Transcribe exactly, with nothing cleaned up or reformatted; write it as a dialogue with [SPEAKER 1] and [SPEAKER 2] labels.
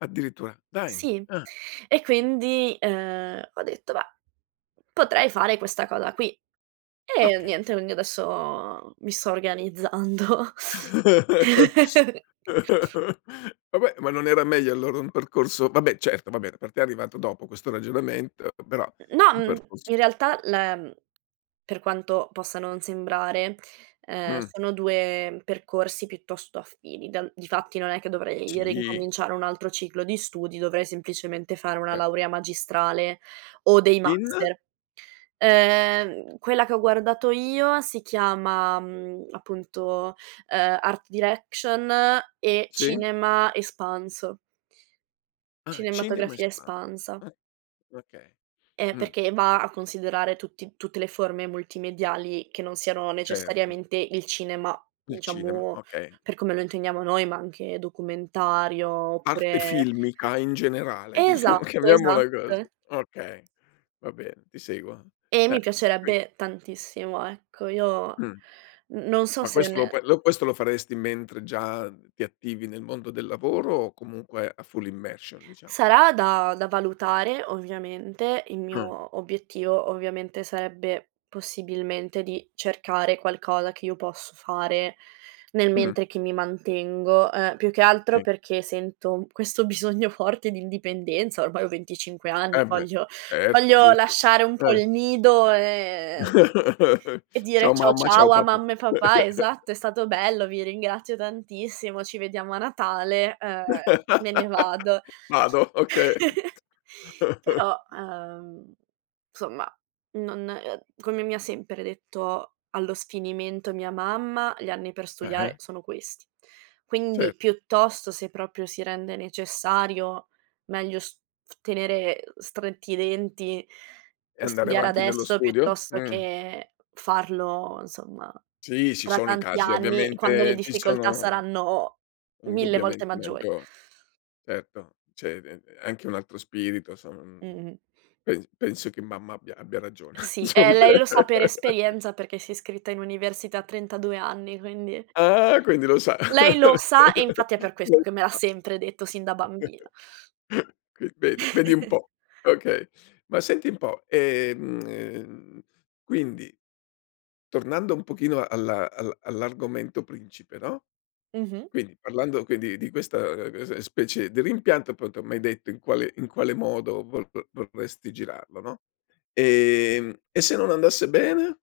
[SPEAKER 1] Addirittura, dai,
[SPEAKER 2] Sì.
[SPEAKER 1] ah.
[SPEAKER 2] E quindi, uhm, ho detto: "Beh, potrei fare questa cosa qui." E
[SPEAKER 1] Okay.
[SPEAKER 2] niente, quindi adesso mi sto organizzando.
[SPEAKER 1] Vabbè, ma non era meglio allora un percorso vabbè certo vabbè per te è arrivato dopo questo ragionamento, però
[SPEAKER 2] Mh mhmm, no,
[SPEAKER 1] un
[SPEAKER 2] mhmm,
[SPEAKER 1] percorso
[SPEAKER 2] in realtà la mhmm, per quanto possa non sembrare, uhm,
[SPEAKER 1] Mh.
[SPEAKER 2] sono due percorsi piuttosto affini. Dal difatti non è che dovrei
[SPEAKER 1] Sì.
[SPEAKER 2] rincominciare un altro ciclo di studi, dovrei semplicemente fare una
[SPEAKER 1] Cer
[SPEAKER 2] laurea magistrale o dei
[SPEAKER 1] In?
[SPEAKER 2] master. Uhm, quella che ho guardato io si chiama, mhmm, appunto, uhm, art direction e
[SPEAKER 1] Sì.
[SPEAKER 2] cinema espanso.
[SPEAKER 1] Ah. Cinema
[SPEAKER 2] Cinematografia
[SPEAKER 1] espan
[SPEAKER 2] espansa.
[SPEAKER 1] ah okay,
[SPEAKER 2] E
[SPEAKER 1] mh.
[SPEAKER 2] perché va a considerare tutti tutte le forme multimediali che non siano
[SPEAKER 1] Certo.
[SPEAKER 2] necessariamente il cinema,
[SPEAKER 1] Il cinema,
[SPEAKER 2] diciamo,
[SPEAKER 1] okay.
[SPEAKER 2] per come lo intendiamo noi, ma anche documentario,
[SPEAKER 1] Arte
[SPEAKER 2] oppure
[SPEAKER 1] filmica in generale diciamo,
[SPEAKER 2] Esatto,
[SPEAKER 1] chiamiamola così.
[SPEAKER 2] esatto.
[SPEAKER 1] Okay, va bene, ti seguo.
[SPEAKER 2] E
[SPEAKER 1] Eh,
[SPEAKER 2] mi
[SPEAKER 1] e qui
[SPEAKER 2] piacerebbe tantissimo, ecco. Io
[SPEAKER 1] Mh
[SPEAKER 2] n non so
[SPEAKER 1] Ma
[SPEAKER 2] se
[SPEAKER 1] questo lo
[SPEAKER 2] ne
[SPEAKER 1] puoi lo questo lo faresti mentre già ti attivi nel mondo del lavoro o comunque a full immersion, diciamo?
[SPEAKER 2] Sarà da da valutare ovviamente. Il
[SPEAKER 1] Ah.
[SPEAKER 2] mio obiettivo, ovviamente, sarebbe possibilmente di cercare qualcosa che io posso fare nel
[SPEAKER 1] Mh.
[SPEAKER 2] mentre che mi mantengo. Uhm, più che altro
[SPEAKER 1] Sì.
[SPEAKER 2] perché sento questo bisogno forte di indipendenza, ormai ho venticinque anni,
[SPEAKER 1] Eh beh,
[SPEAKER 2] voglio
[SPEAKER 1] certo,
[SPEAKER 2] voglio
[SPEAKER 1] giusto.
[SPEAKER 2] lasciare un po'
[SPEAKER 1] Eh.
[SPEAKER 2] il nido e e dire
[SPEAKER 1] "Ciao
[SPEAKER 2] ciao,
[SPEAKER 1] mamma, ciao
[SPEAKER 2] ciao a
[SPEAKER 1] papà."
[SPEAKER 2] mamma e papà, esatto: "È stato bello, vi ringrazio tantissimo, ci vediamo a Natale, uhm, me ne vado."
[SPEAKER 1] "Vado", okay t
[SPEAKER 2] Però, uhm, somma, non uhm, come mi ha sempre detto allo sfinimento mia mamma: "Gli anni per studiare
[SPEAKER 1] Ah-ah.
[SPEAKER 2] sono questi."
[SPEAKER 1] Cer
[SPEAKER 2] Quindi piuttosto se proprio si rende necessario meglio st tenere, uhm, stretti i denti
[SPEAKER 1] E
[SPEAKER 2] e
[SPEAKER 1] andare
[SPEAKER 2] studiare
[SPEAKER 1] avanti nello
[SPEAKER 2] adesso
[SPEAKER 1] studio?
[SPEAKER 2] piuttosto
[SPEAKER 1] Mh.
[SPEAKER 2] che farlo insomma
[SPEAKER 1] Sì, ci
[SPEAKER 2] tra
[SPEAKER 1] sono i
[SPEAKER 2] tanti
[SPEAKER 1] casi
[SPEAKER 2] anni, quando le
[SPEAKER 1] ovviamente ci
[SPEAKER 2] difficoltà
[SPEAKER 1] sono
[SPEAKER 2] saranno mille volte
[SPEAKER 1] indubbiamente
[SPEAKER 2] maggiori.
[SPEAKER 1] maggior certo, c'è [unintelligible] anche un altro spirito sono mhmm,
[SPEAKER 2] Mh-mh.
[SPEAKER 1] pens penso che mamma abbia abbia ragione
[SPEAKER 2] Sì, e
[SPEAKER 1] somma.
[SPEAKER 2] lei lo sa per esperienza perché si iscritta in università a trentadue anni, quindi
[SPEAKER 1] Ah, quindi lo sa.
[SPEAKER 2] lei lo sa e infatti è per
[SPEAKER 1] Lei
[SPEAKER 2] questo che
[SPEAKER 1] lo
[SPEAKER 2] me l'ha
[SPEAKER 1] sa.
[SPEAKER 2] sempre detto sin da bambina.
[SPEAKER 1] Quin vedi, vedi un po', okay. Ma senti un po', ehm, ehm, quindi tornando un pochino alla al all'argomento principe, no,
[SPEAKER 2] Mh-mh.
[SPEAKER 1] quindi parlando quindi di questa, ehm, cos'è, specie di rimpianto appunto m'hai detto in quale in quale modo vol vo vorresti girarlo, no. Ehm, e se non andasse bene?